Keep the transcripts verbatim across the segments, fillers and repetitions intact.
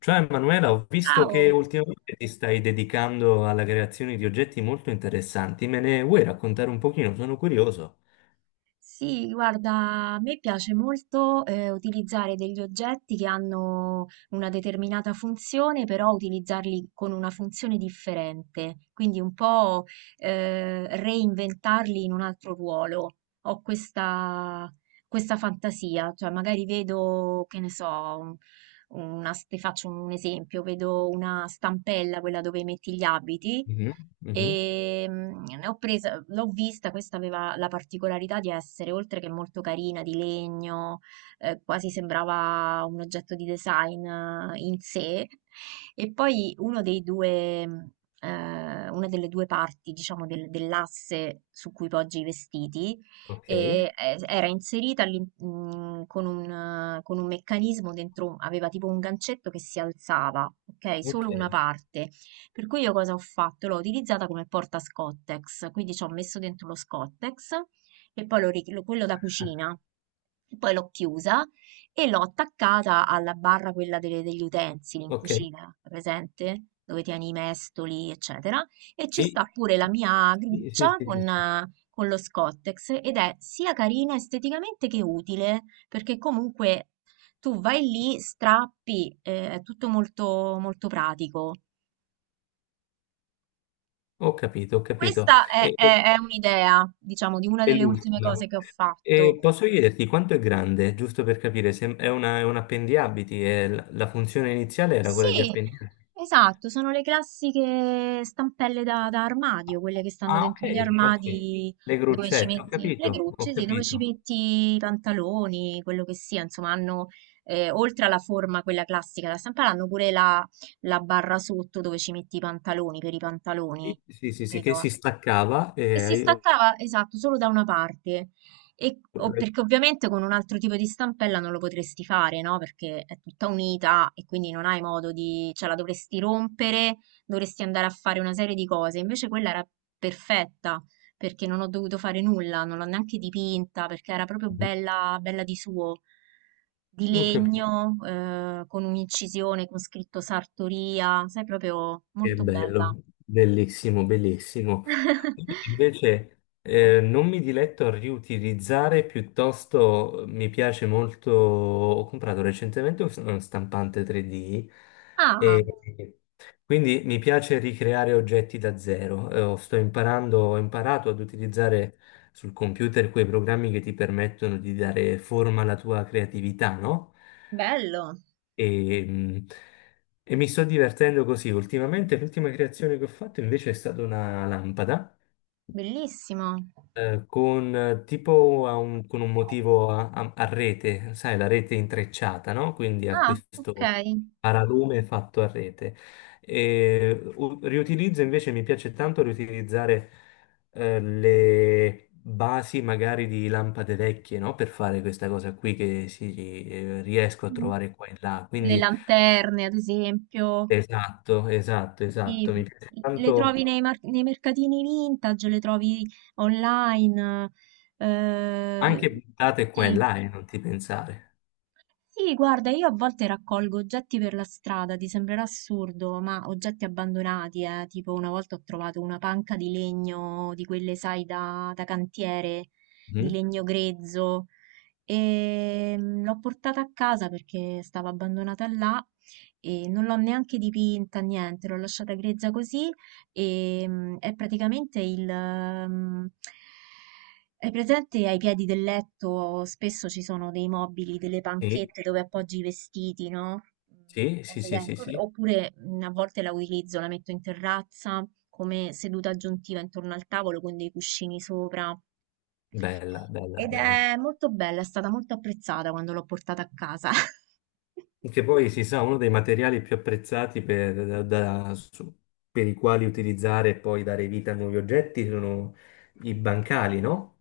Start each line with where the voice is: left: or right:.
left: Ciao Emanuela, ho visto che
right: Ciao!
left: ultimamente ti stai dedicando alla creazione di oggetti molto interessanti. Me ne vuoi raccontare un pochino? Sono curioso.
right: Sì, guarda, a me piace molto eh, utilizzare degli oggetti che hanno una determinata funzione, però utilizzarli con una funzione differente, quindi un po' eh, reinventarli in un altro ruolo. Ho questa, questa fantasia, cioè magari vedo, che ne so, un- una, s- ti faccio un esempio, vedo una stampella, quella dove metti gli abiti.
left: Mhm, mhm.
right: E mm, ne ho presa, l'ho vista, questa aveva la particolarità di essere, oltre che molto carina, di legno, eh, quasi sembrava un oggetto di design eh, in sé. E poi uno dei due, mm, eh, una delle due parti, diciamo, del- dell'asse su cui poggi i vestiti,
left: Ok,
right: e, eh, era inserita all'in- mm, con un, eh, con un meccanismo dentro, aveva tipo un gancetto che si alzava, ok?
left: ok,
right: Solo una parte. Per cui io cosa ho fatto? L'ho utilizzata come porta Scottex, quindi ci ho messo dentro lo Scottex e poi l'ho ri- lo- quello da cucina. E Poi l'ho chiusa e l'ho attaccata alla barra quella delle- degli utensili in
left: ok.
right: cucina, presente? Dove tieni i mestoli, eccetera. E ci
left: Sì,
right: sta pure la mia
left: sì, sì,
right: gruccia
left: sì,
right: con,
left: sì, sì.
right: eh, con lo Scottex ed è sia carina esteticamente che utile, perché comunque tu vai lì, strappi, eh, è tutto molto, molto pratico.
left: Ho capito, ho capito.
right: Questa è,
left: E, e-
right: è- è un'idea, diciamo, di una
left: e
right: delle ultime
left: l'ultima.
right: cose che ho
left: E
right: fatto.
left: posso chiederti quanto è grande, giusto per capire, se è, una- è un appendiabiti, è la, la funzione iniziale era quella di
right: Sì,
left: appendiabiti.
right: esatto, sono le classiche stampelle da, da armadio, quelle che stanno
left: Ah,
right: dentro gli
left: ok, ok.
right: armadi
left: Le
right: dove ci
left: gruccette, ho
right: metti le
left: capito, ho
right: grucce, sì, dove ci
left: capito.
right: metti i pantaloni, quello che sia, insomma, hanno, eh, oltre alla forma, quella classica da stampare, hanno pure la, la barra sotto dove ci metti i pantaloni per i pantaloni,
left: Sì, sì, sì, che
right: capito?
left: si staccava
right: E si
left: e io-
right: staccava, esatto, solo da una parte. E, o- perché ovviamente con un altro tipo di stampella non lo potresti fare, no? Perché è tutta unita e quindi non hai modo di, cioè la dovresti rompere, dovresti andare a fare una serie di cose. Invece quella era perfetta perché non ho dovuto fare nulla, non l'ho neanche dipinta perché era proprio bella, bella di suo, di
left: Oh, che
right: legno, eh, con un'incisione con scritto Sartoria, sai, proprio
left: che
right: molto bella.
left: bello, bellissimo, bellissimo. Invece eh, non mi diletto a riutilizzare, piuttosto mi piace molto, ho comprato recentemente un uno stampante tre D
right: Ah,
left: e quindi mi piace ricreare oggetti da zero. Eh, sto imparando, ho imparato ad utilizzare sul computer quei programmi che ti permettono di dare forma alla tua creatività, no?
right: bello.
left: E, mh, e mi sto divertendo così. Ultimamente l'ultima creazione che ho fatto invece è stata una lampada
right: Bellissimo.
left: eh, con eh, tipo a un, con un motivo a, a- a rete, sai, la rete intrecciata, no? Quindi a
right: Ah, ok.
left: questo paralume fatto a rete. E, u- riutilizzo invece, mi piace tanto riutilizzare eh, le basi magari di lampade vecchie, no? Per fare questa cosa qui che si, eh, riesco a
right: Mm.
left: trovare qua e là.
right: Le
left: Quindi
right: lanterne, ad esempio,
left: esatto, esatto,
right: sì.
left: esatto, mi piace
right: Le trovi
left: tanto
right: nei, mar- nei mercatini vintage, le trovi online.
left: anche
right: eh,
left: buttate qua e
right: sì.
left: là e non ti pensare.
right: Sì, guarda, io a volte raccolgo oggetti per la strada, ti sembrerà assurdo, ma oggetti abbandonati, eh. Tipo una volta ho trovato una panca di legno, di quelle, sai, da, da cantiere, di
left: Mhm.
right: legno grezzo. E mm, l'ho portata a casa perché stava abbandonata là e non l'ho neanche dipinta, niente, l'ho lasciata grezza così. E mm, è praticamente il... mm, Hai presente ai piedi del letto spesso ci sono dei mobili, delle
left: Sì.
right: panchette dove appoggi i vestiti, no? Mm,
left: Sì, sì,
right: Cose
left: sì,
right: del-
left: sì, sì,
right: Oppure mm, a volte la utilizzo, la metto in terrazza come seduta aggiuntiva intorno al tavolo con dei cuscini sopra.
left: bella, bella,
right: Ed
left: bella.
right: è molto bella, è stata molto apprezzata quando l'ho portata a casa.
left: Che poi si sa, uno dei materiali più apprezzati per, da- da- su- per i quali utilizzare e poi dare vita a nuovi oggetti sono i bancali, no?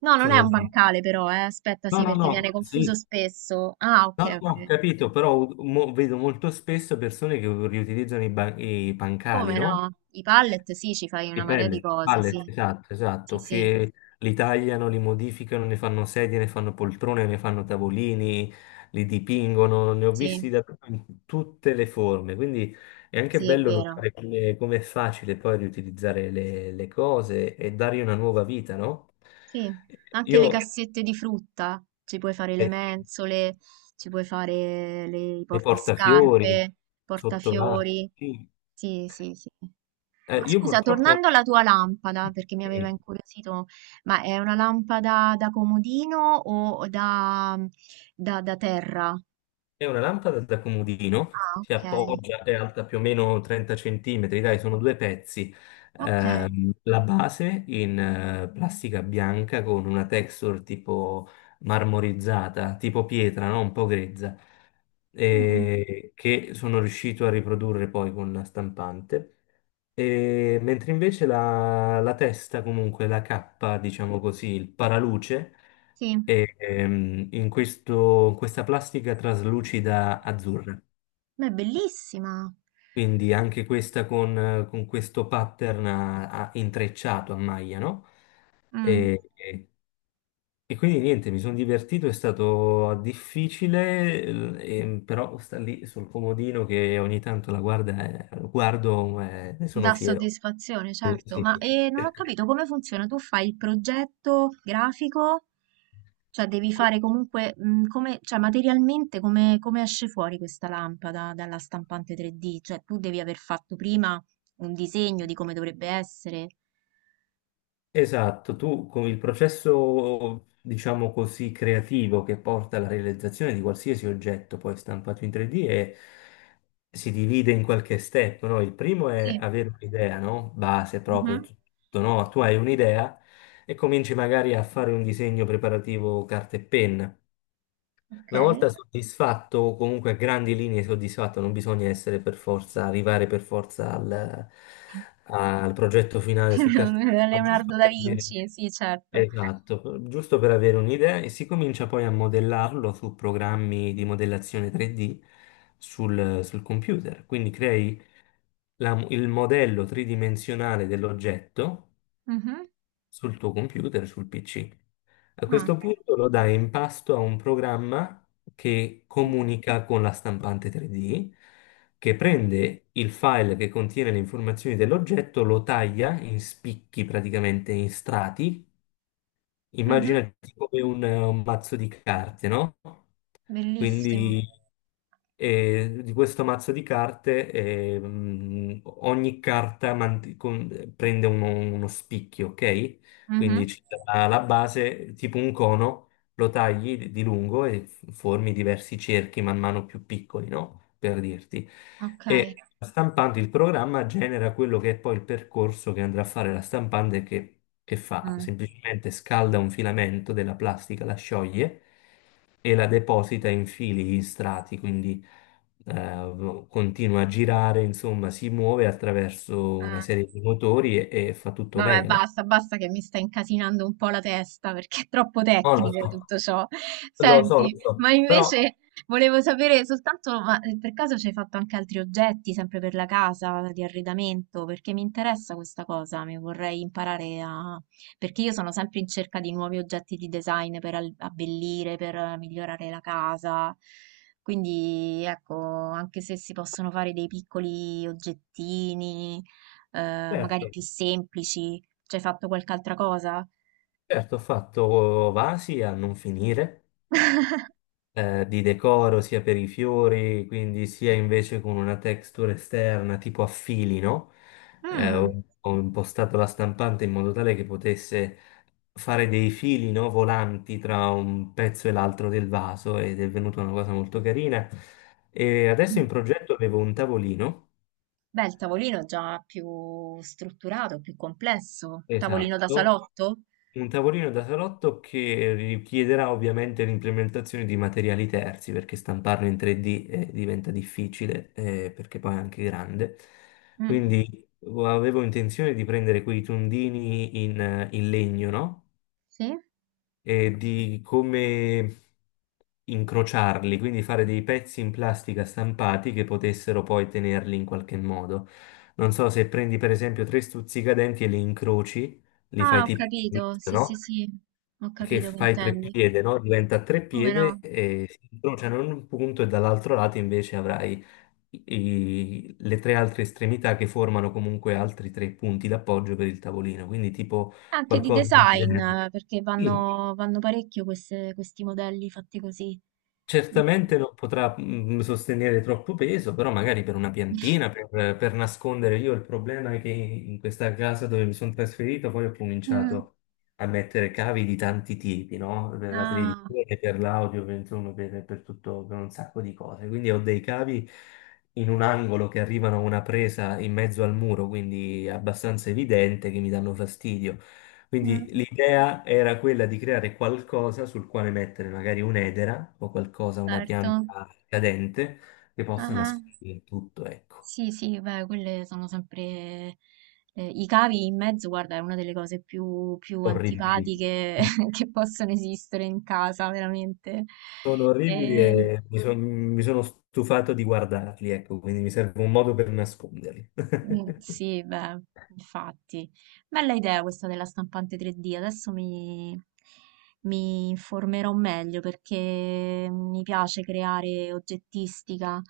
right: No, non è un
left: Sono.
right: bancale però, eh. Aspetta,
left: No,
right: sì,
left: no,
right: perché viene
left: no, sì,
right: confuso spesso. Ah, ok,
left: no, no, no, ho
right: ok.
left: capito, però mo- vedo molto spesso persone che riutilizzano i, ban- i pancali,
right: Come
left: no?
right: no? I pallet, sì, ci fai una
left: Di
right: marea di
left: pellet,
right: cose, sì.
left: pallet, esatto,
right: Sì,
left: esatto,
right: sì,
left: che li tagliano, li modificano, ne fanno sedie, ne fanno poltrone, ne fanno tavolini, li dipingono, ne ho
right: sì,
left: visti da in tutte le forme, quindi è anche
right: sì, è
left: bello
right: vero.
left: notare come, come è facile poi riutilizzare le, le cose e dargli una nuova vita, no?
right: Sì, anche le
left: Io,
right: cassette di frutta, ci puoi fare le
left: eh,
right: mensole, ci puoi fare le, i
left: le portafiori,
right: portascarpe,
left: sottovasi,
right: portafiori.
left: sì.
right: Sì, sì, sì.
left: Eh,
right: Ma
left: io
right: scusa,
left: purtroppo.
right: tornando alla tua lampada, perché mi aveva incuriosito, ma è una lampada da comodino o da, da- da terra?
left: È una lampada da comodino,
right: Ah,
left: si
right: ok,
left: appoggia, è alta più o meno trenta centimetri, dai, sono due pezzi.
right: ok.
left: Ehm, la base in eh, plastica bianca con una texture tipo marmorizzata, tipo pietra, no? Un po' grezza,
right: Mm,
left: e che sono riuscito a riprodurre poi con la stampante. E mentre invece la, la testa, comunque la cappa, diciamo così, il paraluce
right: Sì, ma
left: e, ehm, in questo- in questa plastica traslucida azzurra.
right: è bellissima.
left: Quindi anche questa con, eh, con questo pattern a- a- intrecciato a maglia, no?
right: Mm.
left: E, e- e quindi niente, mi sono divertito, è stato difficile, l- e- però sta lì sul comodino che ogni tanto la guarda, eh, guardo, eh, ne sono
right: Dà
left: fiero.
right: soddisfazione,
left: Sì,
right: certo,
left: sì.
right: ma eh, non ho capito come funziona. Tu fai il progetto grafico, cioè devi fare comunque, mh, come, cioè materialmente come, come esce fuori questa lampada dalla stampante tre D? Cioè tu devi aver fatto prima un disegno di come dovrebbe essere.
left: Esatto, tu con il processo, diciamo così, creativo che porta alla realizzazione di qualsiasi oggetto poi stampato in tre D è- si divide in qualche step, no? Il primo è
right: Sì.
left: avere un'idea, no? Base proprio,
right: Mhm.
left: tutto, no? Tu hai un'idea e cominci magari a fare un disegno preparativo carta e penna.
right: Ok.
left: Una volta soddisfatto, o comunque a grandi linee soddisfatto, non bisogna essere per forza, arrivare per forza al, al progetto finale su carta e penna, ma
right: Leonardo
left: giusto
right: da
left: per vedere.
right: Vinci, sì, certo.
left: Esatto, per- giusto per avere un'idea e si comincia poi a modellarlo su programmi di modellazione tre D sul, sul computer. Quindi crei la- il modello tridimensionale dell'oggetto
right: Mhm.
left: sul tuo computer, sul P C. A
right: Ah.
left: questo punto lo dai in pasto a un programma che comunica con la stampante tre D, che prende il file che contiene le informazioni dell'oggetto, lo taglia in spicchi praticamente in strati.
right: Mhm.
left: Immaginati come un, un mazzo di carte, no?
right: Bellissimo.
left: Quindi eh, di questo mazzo di carte eh, mh, ogni carta mant- con- prende uno, uno spicchio, ok? Quindi
right: Mhm.
left: c'è la base, tipo un cono, lo tagli di di lungo e formi diversi cerchi man mano più piccoli, no? Per dirti.
right: Ok.
left: E stampando il programma genera quello che è poi il percorso che andrà a fare la stampante che, che fa,
right: Mm.
left: semplicemente scalda un filamento della plastica, la scioglie e la deposita in fili, in strati, quindi eh, continua a girare, insomma, si muove attraverso
right: Eh,
left: una serie di motori e, e fa tutto
right: Vabbè,
left: lei. Alla-
right: basta, basta che mi sta incasinando un po' la testa perché è troppo
left: No, lo
right: tecnico
left: so,
right: tutto ciò.
left: lo so, lo
right: Senti,
left: so,
right: ma
left: però
right: invece volevo sapere soltanto, ma eh, per caso ci hai fatto anche altri oggetti, sempre per la casa, di arredamento? Perché mi interessa questa cosa, mi vorrei imparare a. Perché io sono sempre in cerca di nuovi oggetti di design per al- abbellire, per eh, migliorare la casa. Quindi, ecco, anche se si possono fare dei piccoli oggettini eh, magari
left: certo.
right: più semplici? Ci hai fatto qualche altra cosa?
left: Certo, ho fatto vasi a non finire, eh, di decoro sia per i fiori, quindi sia invece con una texture esterna tipo a fili, no? Eh,
right: Mm,
left: ho, ho impostato la stampante in modo tale che potesse fare dei fili, no, volanti tra un pezzo e l'altro del vaso ed è venuta una cosa molto carina. E adesso in progetto avevo un tavolino.
right: Beh, il tavolino già più strutturato, più complesso. Tavolino da
left: Esatto.
right: salotto?
left: Un tavolino da salotto che richiederà ovviamente l'implementazione di materiali terzi, perché stamparlo in tre D eh, diventa difficile, eh, perché poi è anche grande.
right: Mm,
left: Quindi vo- avevo intenzione di prendere quei tondini in, eh, in legno, no?
right: Sì?
left: E di come incrociarli, quindi fare dei pezzi in plastica stampati che potessero poi tenerli in qualche modo. Non so se prendi per esempio tre stuzzicadenti e li incroci, li
right: Ah,
left: fai
right: ho
left: tipo,
right: capito. Sì, sì,
left: no?
right: sì. Ho
left: Che
right: capito che
left: fai tre
right: intendi.
left: piede, no? Diventa tre
right: Come
left: piede
right: no?
left: e si incrociano in un punto e dall'altro lato invece avrai i- i- le tre altre estremità che formano comunque altri tre punti d'appoggio per il tavolino, quindi tipo
right: Anche di
left: qualcosa del
right: design,
left: genere.
right: eh, perché
left: Sì,
right: vanno, vanno parecchio queste- questi modelli fatti così. Mm.
left: certamente non potrà mm, sostenere troppo peso, però magari per una piantina, per, per nascondere. Io il problema è che in questa casa dove mi sono trasferito poi ho
right: Mm.
left: cominciato a mettere cavi di tanti tipi, no? Per la
right: Ah,
left: televisione, per l'audio, per, insomma, per, per tutto, per un sacco di cose. Quindi ho dei cavi in un angolo che arrivano a una presa in mezzo al muro, quindi è abbastanza evidente che mi danno fastidio. Quindi
right: mm,
left: l'idea era quella di creare qualcosa sul quale mettere magari un'edera o qualcosa, una
right: certo.
left: pianta cadente che possa
right: Ah.
left: nascondere tutto, ecco.
right: Sì, sì, beh, quelle sono sempre. Eh, i cavi in mezzo, guarda, è una delle cose più, più
left: Orribili.
right: antipatiche che possono esistere in casa, veramente.
left: Sono orribili
right: E-
left: e mi, Mm. son- mi sono stufato di guardarli, ecco, quindi mi serve un modo per nasconderli.
right: Mm, sì, beh, infatti. Bella idea questa della stampante tre D. Adesso mi, mi informerò meglio perché mi piace creare oggettistica.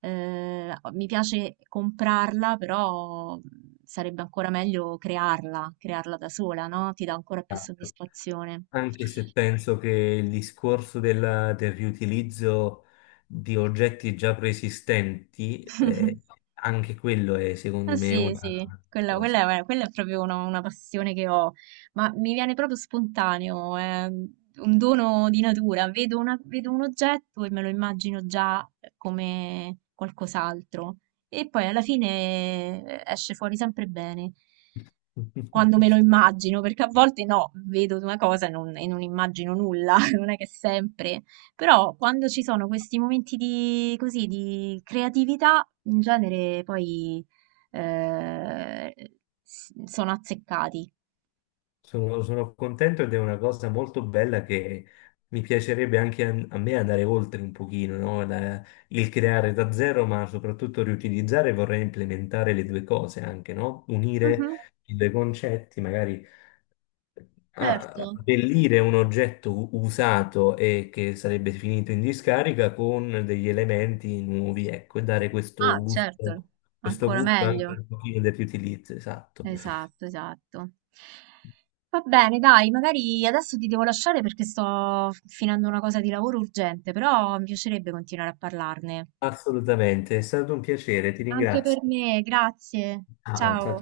right: eh, mi piace comprarla, però mm, sarebbe ancora meglio crearla, crearla da sola, no? Ti dà ancora più
left: Esatto.
right: soddisfazione.
left: Anche se penso che il discorso della- del riutilizzo di oggetti già preesistenti, eh, anche quello è
right: Ah,
left: secondo me
right: Sì,
left: una
right: sì, quella,
left: cosa.
right: quella è, quella è proprio una, una passione che ho, ma mi viene proprio spontaneo, è un dono di natura. Vedo, una- vedo un oggetto e me lo immagino già eh, come qualcos'altro e poi alla fine eh, esce fuori sempre bene quando me lo immagino, perché a volte no, vedo una cosa e non, e non immagino nulla, non è che sempre, però quando ci sono questi momenti di, così, di creatività, in genere poi eh, s- sono azzeccati.
left: Sono, sono contento ed è una cosa molto bella che mi piacerebbe anche a, a me andare oltre un pochino, no? La- il creare da zero, ma soprattutto riutilizzare, vorrei implementare le due cose anche, no? Unire
right: Mhm,
left: i due concetti, magari a-
right: certo.
left: abbellire un oggetto u- usato e che sarebbe finito in discarica con degli elementi nuovi, ecco, e dare questo
right: Ah, certo,
left: gusto, questo
right: ancora
left: gusto anche
right: meglio.
left: un pochino del riutilizzo, esatto.
right: Esatto, esatto. Va bene, dai, magari adesso ti devo lasciare perché sto finendo una cosa di lavoro urgente, però mi piacerebbe continuare a parlarne.
left: Assolutamente, è stato un piacere, ti
right: Anche per
left: ringrazio.
right: me, grazie.
left: Ciao, ciao.
right: Ciao.